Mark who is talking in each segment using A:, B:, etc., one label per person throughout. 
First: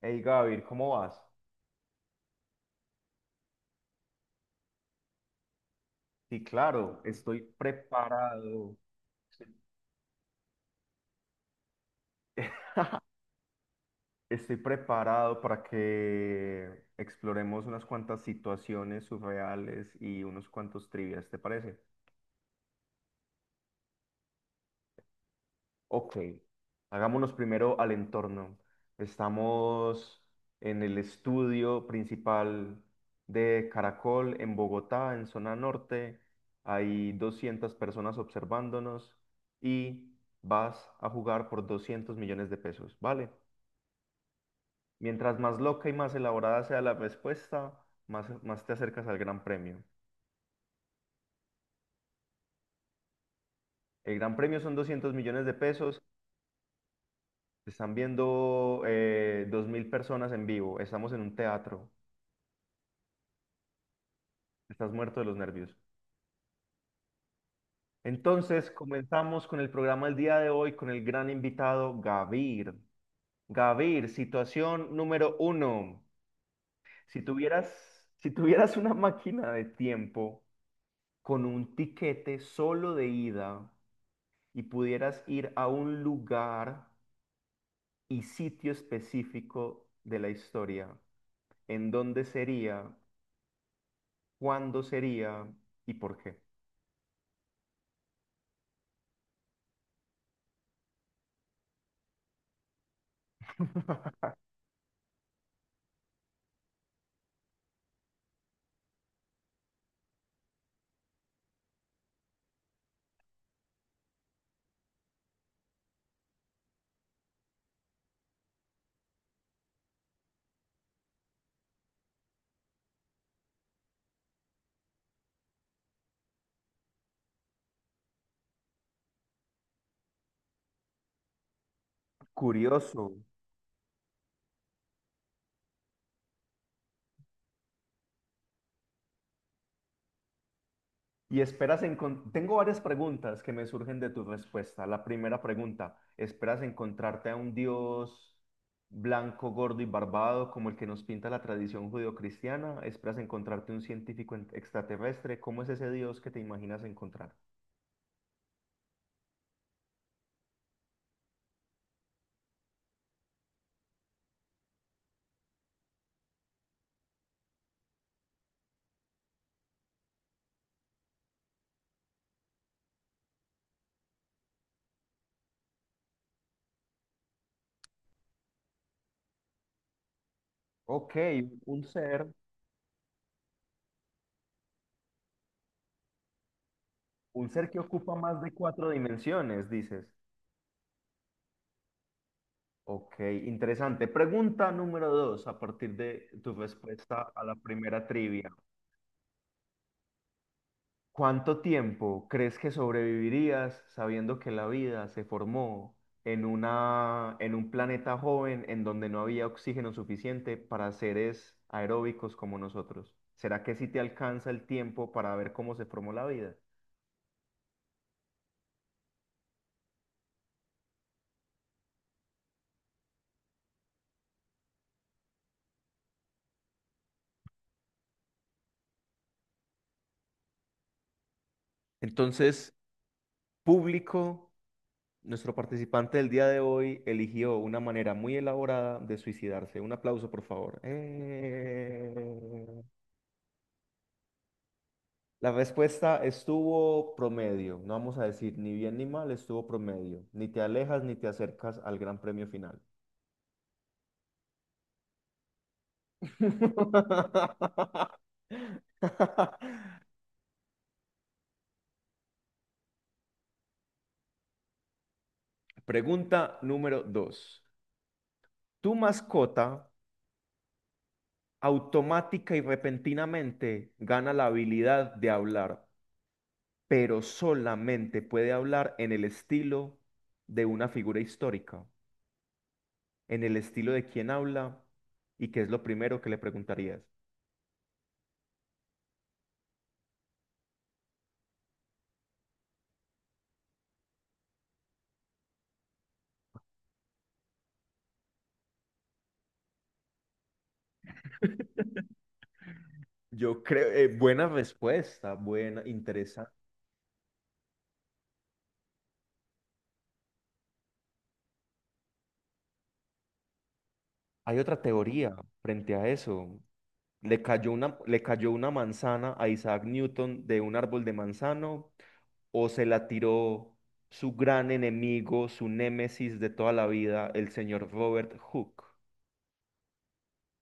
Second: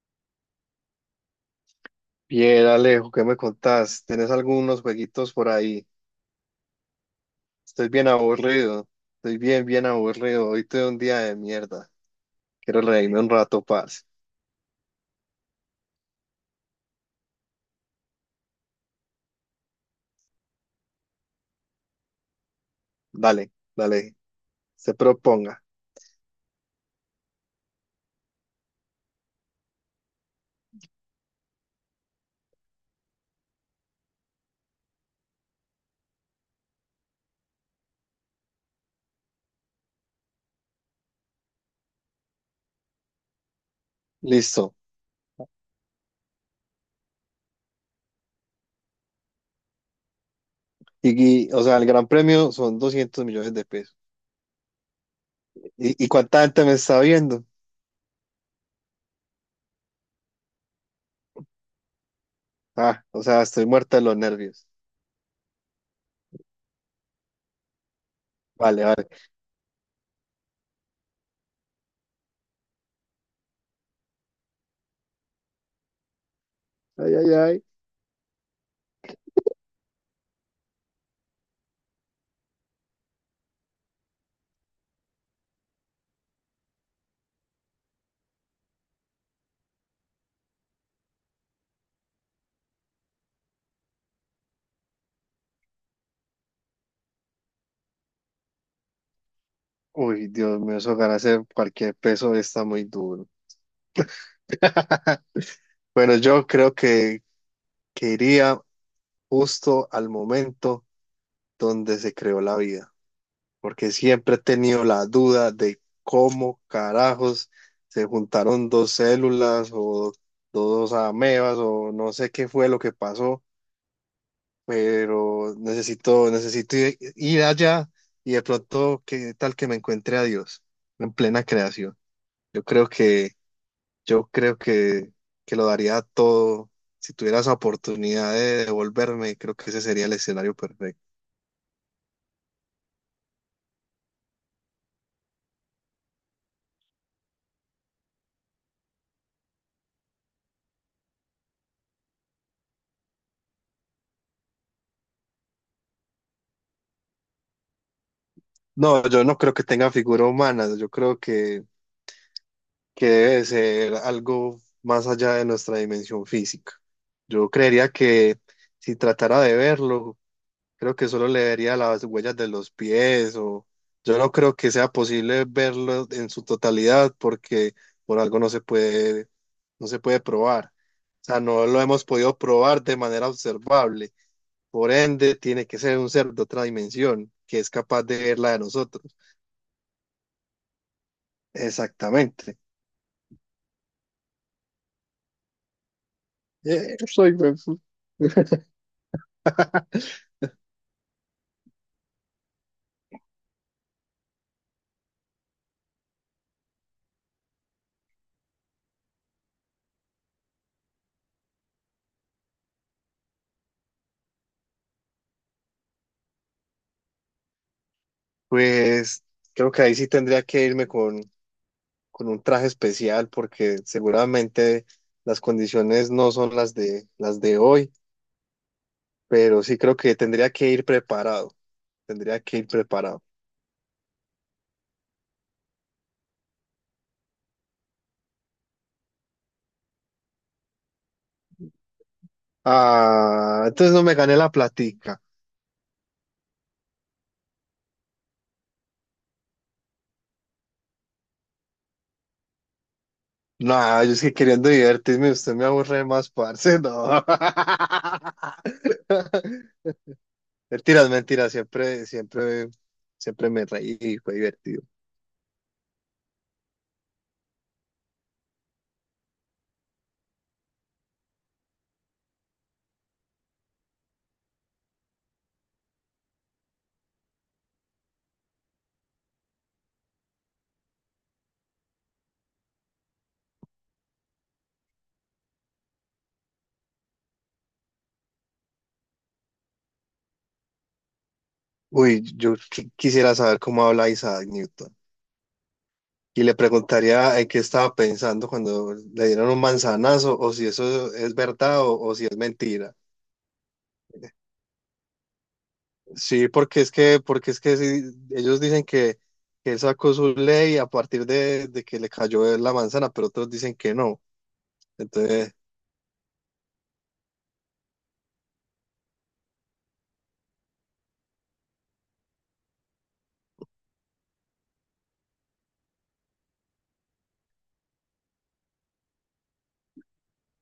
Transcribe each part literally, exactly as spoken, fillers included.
A: Hey Gavir, ¿cómo vas?
B: Bien, Alejo, ¿qué me contás? ¿Tenés algunos jueguitos por ahí?
A: Sí, claro, estoy
B: Estoy bien
A: preparado.
B: aburrido. Estoy bien, bien aburrido. Hoy tuve un día de mierda. Quiero reírme un rato, paz.
A: Estoy preparado para que exploremos unas cuantas situaciones surreales y unos cuantos trivias, ¿te parece?
B: Dale, dale. Se proponga.
A: Ok, hagámonos primero al entorno. Estamos en el estudio principal de Caracol en Bogotá, en zona norte. Hay doscientas personas observándonos y vas a jugar por doscientos millones de pesos, ¿vale?
B: Listo.
A: Mientras más loca y más elaborada sea la respuesta, más, más te acercas al gran premio.
B: Y, y, o sea, el gran premio son doscientos millones de pesos.
A: El gran premio son doscientos millones de pesos.
B: ¿Y, y cuánta gente me está viendo?
A: Te están viendo eh, dos mil personas en vivo. Estamos en un teatro.
B: Ah, o sea, estoy muerto de los nervios.
A: Estás muerto de los nervios. Entonces,
B: Vale, vale.
A: comenzamos con el programa del día de hoy con el gran invitado Gavir. Gavir, situación número uno.
B: Ay,
A: Si
B: ay, ay.
A: tuvieras, si tuvieras una máquina de tiempo con un tiquete solo de ida y pudieras ir a un lugar y sitio específico de la historia, ¿en dónde sería? ¿Cuándo sería? ¿Y por qué?
B: Uy, Dios mío, eso ganarse cualquier peso está muy duro. Bueno, yo creo que, que iría justo al momento donde se creó la vida, porque siempre he tenido la duda de cómo carajos se juntaron dos células o dos amebas o no sé qué fue lo que pasó, pero necesito, necesito ir, ir allá y de pronto qué tal que me encuentre a Dios en plena creación. Yo creo
A: Curioso.
B: que, yo creo que, que lo daría todo. Si tuviera esa oportunidad de devolverme, creo que ese sería el escenario perfecto.
A: Y esperas encontrar. Tengo varias preguntas que me surgen de tu respuesta. La primera pregunta, ¿esperas encontrarte a un Dios blanco, gordo y barbado como el que nos pinta la tradición judeocristiana? ¿Esperas encontrarte un científico en- extraterrestre? ¿Cómo es ese Dios que te imaginas encontrar?
B: No, yo no creo que tenga figura humana, yo creo que, que debe ser algo más allá de nuestra dimensión física. Yo creería que si tratara de verlo, creo que solo le vería las huellas de los pies o yo no creo que sea posible verlo en su totalidad porque por algo no se puede, no se puede probar.
A: Ok,
B: O sea, no lo
A: un
B: hemos
A: ser,
B: podido probar de manera observable. Por ende, tiene que ser un ser de otra dimensión
A: un
B: que es
A: ser que
B: capaz
A: ocupa
B: de ver
A: más
B: la
A: de
B: de
A: cuatro
B: nosotros.
A: dimensiones, dices.
B: Exactamente.
A: Ok, interesante. Pregunta número dos, a partir de tu
B: Eh,
A: respuesta
B: soy
A: a la
B: huefu-
A: primera trivia. ¿Cuánto tiempo crees que sobrevivirías sabiendo que la vida se formó en una, en un planeta joven en donde no había oxígeno suficiente para seres aeróbicos como nosotros? ¿Será que sí te alcanza el tiempo para ver cómo se formó la vida?
B: Pues creo que ahí sí tendría que irme con, con un traje especial porque seguramente las condiciones no son las de las de hoy, pero sí creo que tendría que ir preparado, tendría que ir
A: Entonces,
B: preparado.
A: público, nuestro participante del día de hoy eligió una manera muy elaborada de suicidarse. Un aplauso, por favor. ¡Eh!
B: Ah, entonces no me gané la platica.
A: La respuesta estuvo promedio, no vamos a decir ni bien ni mal, estuvo promedio. Ni te alejas ni te acercas al gran premio final.
B: No, yo es que queriendo divertirme, usted me aburre más, parce, no. Mentiras, mentiras, siempre, siempre, siempre me reí y fue divertido.
A: Pregunta número dos. Tu mascota automática y repentinamente gana la habilidad de hablar, pero solamente puede hablar en el estilo de una figura histórica, en el estilo de quien habla y qué es lo primero que le preguntarías.
B: Uy, yo qui- quisiera saber cómo habla Isaac Newton. Y le preguntaría en qué estaba pensando cuando le dieron un manzanazo, o si eso es verdad o, o si es mentira.
A: Yo creo, eh, buena respuesta, buena,
B: Sí,
A: interesante.
B: porque es que, porque es que sí, ellos dicen que, que él sacó su ley a partir de, de que le cayó la manzana, pero otros dicen que no.
A: Hay otra teoría
B: Entonces,
A: frente a eso. ¿Le cayó una, ¿le cayó una manzana a Isaac Newton de un árbol de manzano o se la tiró su gran enemigo, su némesis de toda la vida, el señor Robert Hooke?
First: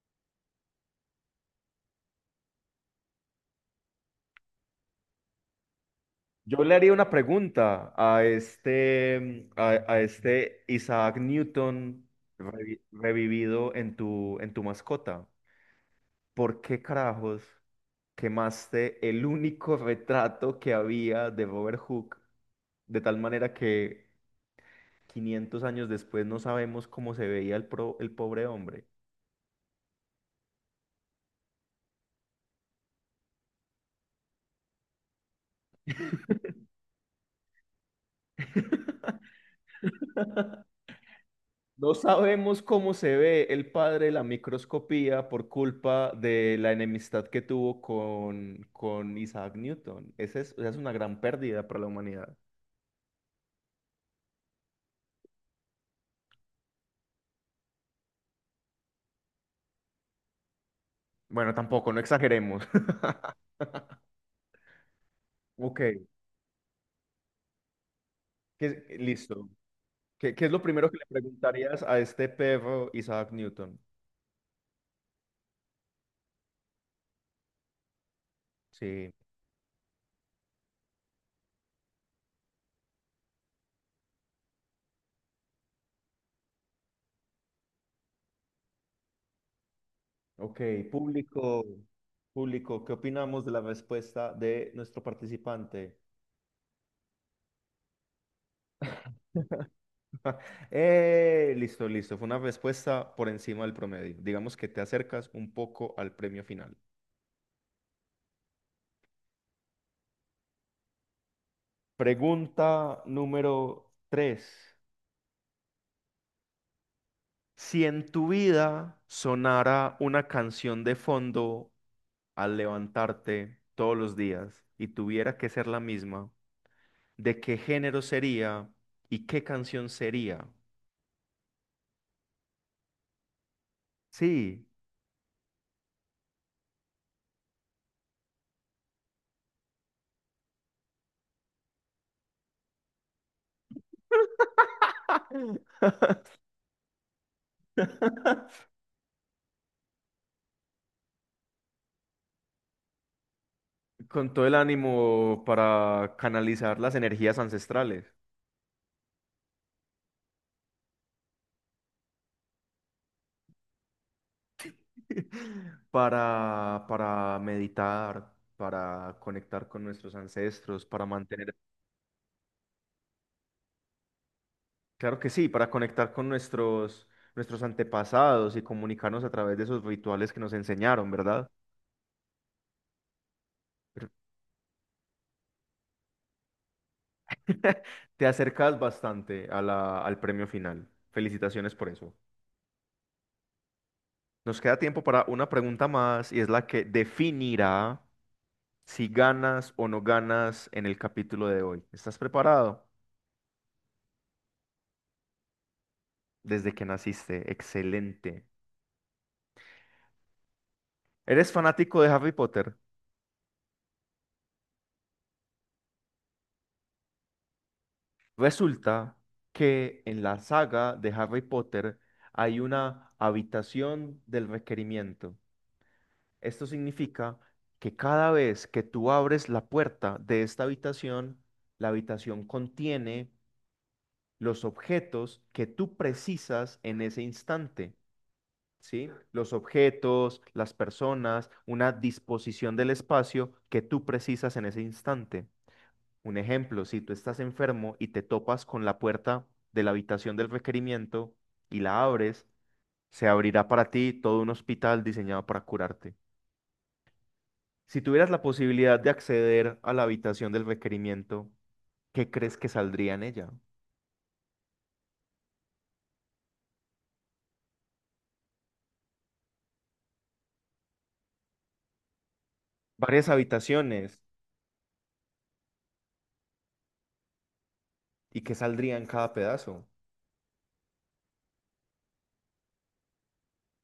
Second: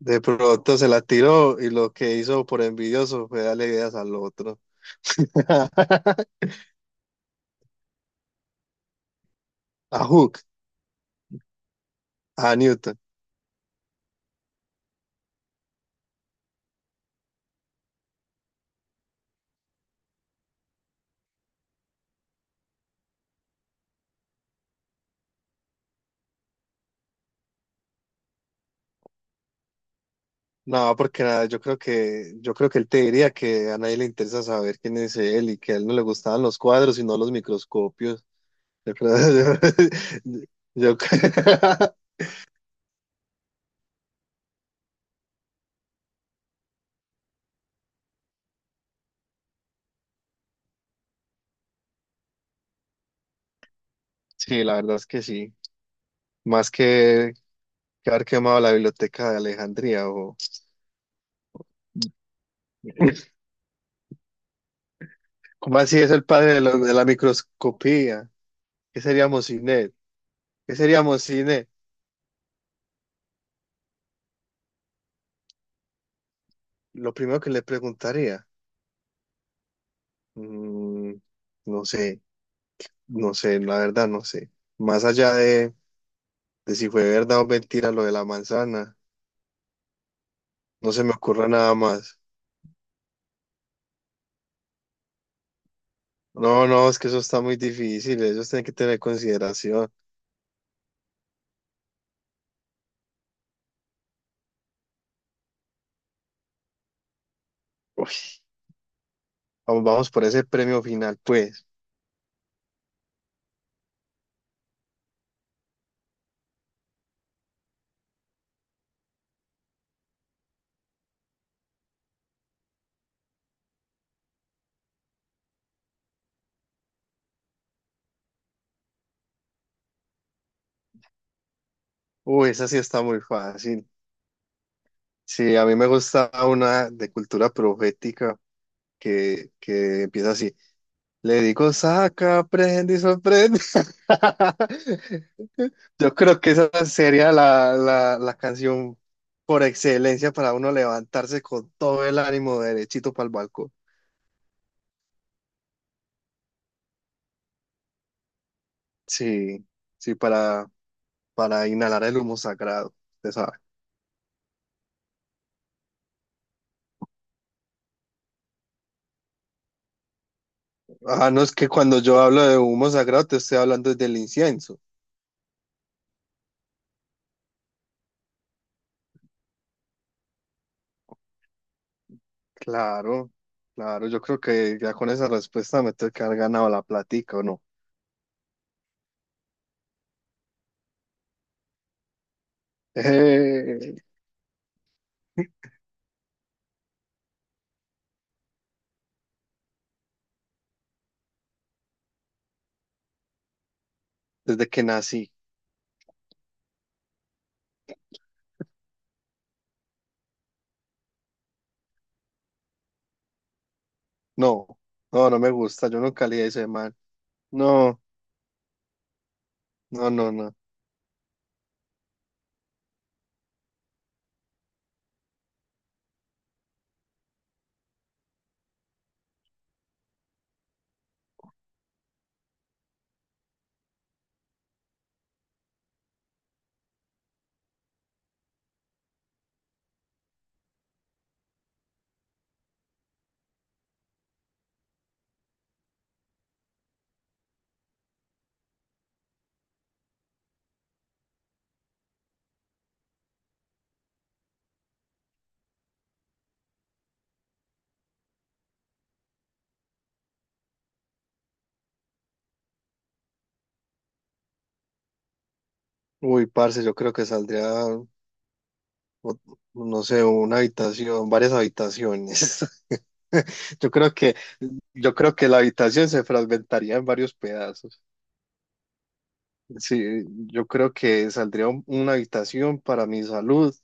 B: de pronto se la tiró y lo que hizo por envidioso fue darle ideas al otro.
A: Yo le haría una pregunta a este, a, a
B: A Hook,
A: este Isaac Newton
B: a
A: revi-
B: Newton.
A: revivido en tu, en tu mascota. ¿Por qué carajos quemaste el único retrato que había de Robert Hooke? De tal manera que quinientos años después no sabemos cómo se veía el, pro- el pobre hombre.
B: No, porque nada, yo creo que, yo creo que él te diría que a nadie le interesa saber quién es él y que a él no le gustaban los cuadros, sino los microscopios. Yo creo, yo- yo
A: No sabemos cómo se ve el padre de la microscopía por culpa de la enemistad que tuvo con, con Isaac Newton. Esa es, esa es una gran pérdida para la humanidad.
B: sí, la verdad es que sí. Más que, que haber quemado la biblioteca de Alejandría o
A: Bueno, tampoco, no exageremos.
B: ¿Cómo
A: Ok,
B: así es el padre de, lo- de la microscopía?
A: que-
B: ¿Qué seríamos
A: listo.
B: sin él?
A: ¿Qué, qué es lo
B: ¿Qué
A: primero que le
B: seríamos sin él?
A: preguntarías a este perro Isaac Newton?
B: Lo primero que le preguntaría,
A: Sí,
B: mm, no sé, no sé, la verdad no sé. Más allá de de si fue verdad o mentira lo de la manzana.
A: ok,
B: No se me ocurre
A: público,
B: nada más.
A: público, ¿qué opinamos de la respuesta de nuestro participante?
B: No, no, es que eso está muy difícil. Ellos tienen que tener consideración.
A: Eh, listo, listo, fue una respuesta por encima del promedio. Digamos que te acercas un poco al premio final.
B: Uy, vamos, vamos por ese premio final, pues.
A: Pregunta número tres: si en tu vida sonara una canción de fondo al levantarte todos los días y tuviera que ser la misma, de qué género sería y qué canción sería.
B: Uy, esa sí está muy fácil.
A: Sí,
B: Sí, a mí me gusta una de cultura profética que, que empieza así. Le digo, saca, prende y sorprende. Yo creo que esa sería la, la, la canción por excelencia para uno levantarse con todo el ánimo derechito para el balcón.
A: con todo el ánimo para canalizar las energías ancestrales,
B: Sí, sí, para, para inhalar el humo sagrado, usted sabe.
A: para, para meditar, para conectar con nuestros ancestros, para
B: Ah, no, es
A: mantener,
B: que cuando yo hablo de humo sagrado te estoy hablando del incienso.
A: claro que sí, para conectar con nuestros, nuestros antepasados y comunicarnos a través de esos rituales que nos enseñaron, ¿verdad?
B: Claro,
A: Pero
B: claro, yo creo que ya con esa respuesta me tengo que haber ganado la platica, ¿o no?
A: te acercas bastante a la- al premio final. Felicitaciones por eso.
B: Eh,
A: Nos queda tiempo para una pregunta más y es la que definirá si ganas o no ganas en el capítulo de hoy. ¿Estás preparado?
B: desde que nací.
A: Desde que naciste. Excelente. ¿Eres fanático de Harry Potter?
B: No, no, no me gusta, yo nunca leí ese man. No,
A: Resulta que
B: no,
A: en
B: no,
A: la
B: no.
A: saga de Harry Potter hay una habitación del requerimiento. Esto significa que cada vez que tú abres la puerta de esta habitación, la habitación contiene los objetos que tú precisas en ese instante, ¿sí? Los objetos, las personas, una disposición del espacio que tú precisas en ese instante. Un ejemplo, si tú estás enfermo y te topas con la puerta de la habitación del requerimiento y la abres, se abrirá para ti todo un hospital diseñado para curarte. Si tuvieras la posibilidad de acceder a la habitación del requerimiento, ¿qué crees que saldría en ella?
B: Uy, parce, yo creo que saldría, o- no sé, una habitación, varias habitaciones.
A: Varias
B: Yo creo
A: habitaciones.
B: que yo creo que la habitación se fragmentaría en varios pedazos.
A: ¿Y qué saldría en cada pedazo?
B: Sí, yo creo que saldría un- una habitación para mi salud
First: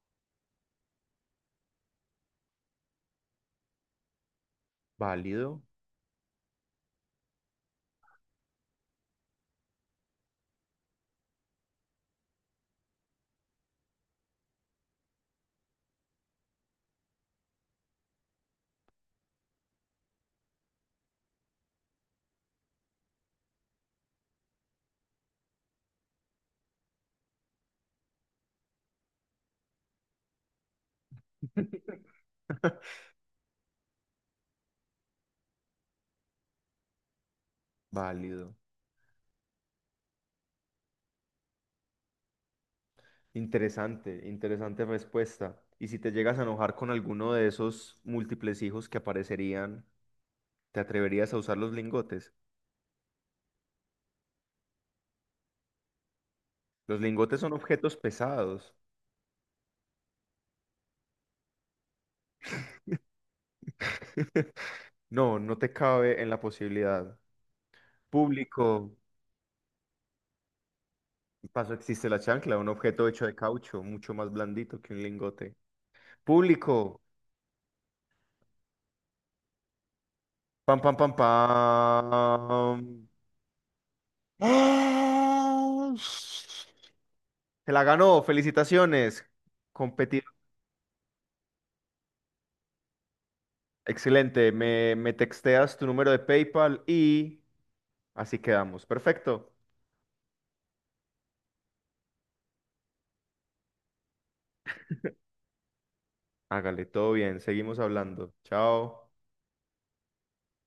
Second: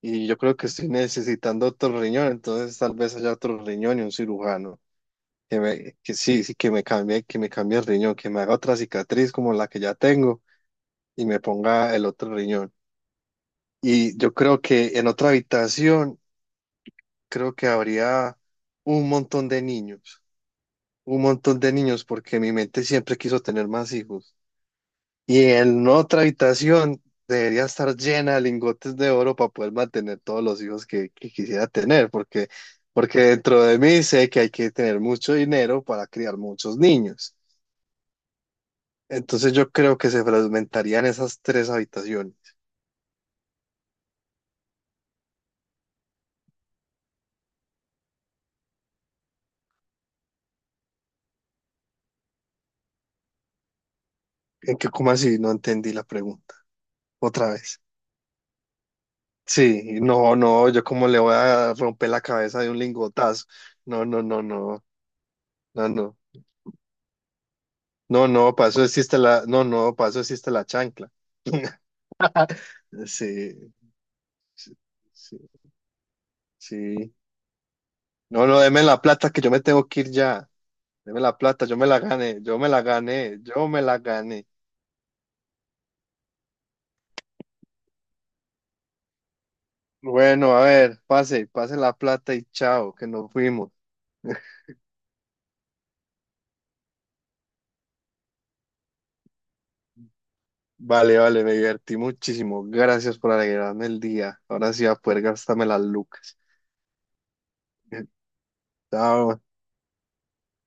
B: y yo creo que estoy necesitando otro riñón, entonces tal vez haya otro riñón y un cirujano que
A: Válido,
B: me, que sí, sí, que me cambie, que me cambie el riñón, que me haga otra cicatriz como la que ya tengo y me ponga el otro riñón. Y yo creo que en otra habitación creo que habría un montón de niños, un montón de niños porque mi mente siempre quiso tener más hijos. Y en otra habitación debería estar llena de lingotes de oro para poder mantener todos los hijos que, que quisiera tener, porque, porque dentro de mí sé que hay que tener mucho dinero para criar muchos niños.
A: válido.
B: Entonces yo creo que se fragmentarían esas tres habitaciones.
A: Interesante, interesante respuesta. Y si te llegas a enojar con alguno de esos múltiples hijos que aparecerían, ¿te atreverías a usar los lingotes?
B: ¿En qué, cómo así? No entendí la pregunta.
A: Los lingotes
B: Otra
A: son
B: vez.
A: objetos pesados.
B: Sí, no, no, yo como le voy a romper la cabeza de un lingotazo. No, no, no, no,
A: No, no te
B: no, no.
A: cabe en la posibilidad.
B: No, no, para eso
A: Público,
B: existe la, no, no, para eso existe la chancla.
A: paso existe la chancla, un objeto hecho de
B: Sí.
A: caucho, mucho más
B: Sí,
A: blandito que un
B: sí,
A: lingote. Público,
B: sí. No, no, deme la plata que yo me tengo que ir ya.
A: pam, pam, pam,
B: Deme la plata, yo me la gané, yo me la
A: pam.
B: gané, yo me la gané.
A: ¡Ah! Se la ganó, felicitaciones. Competido.
B: Bueno, a ver, pase, pase la plata y chao, que nos fuimos.
A: Excelente. Me, me texteas tu número de PayPal y así quedamos. Perfecto.
B: Vale, vale, me divertí muchísimo. Gracias por alegrarme el día. Ahora sí voy a poder gastarme las lucas.
A: Hágale, todo bien. Seguimos hablando. Chao.
B: Chao.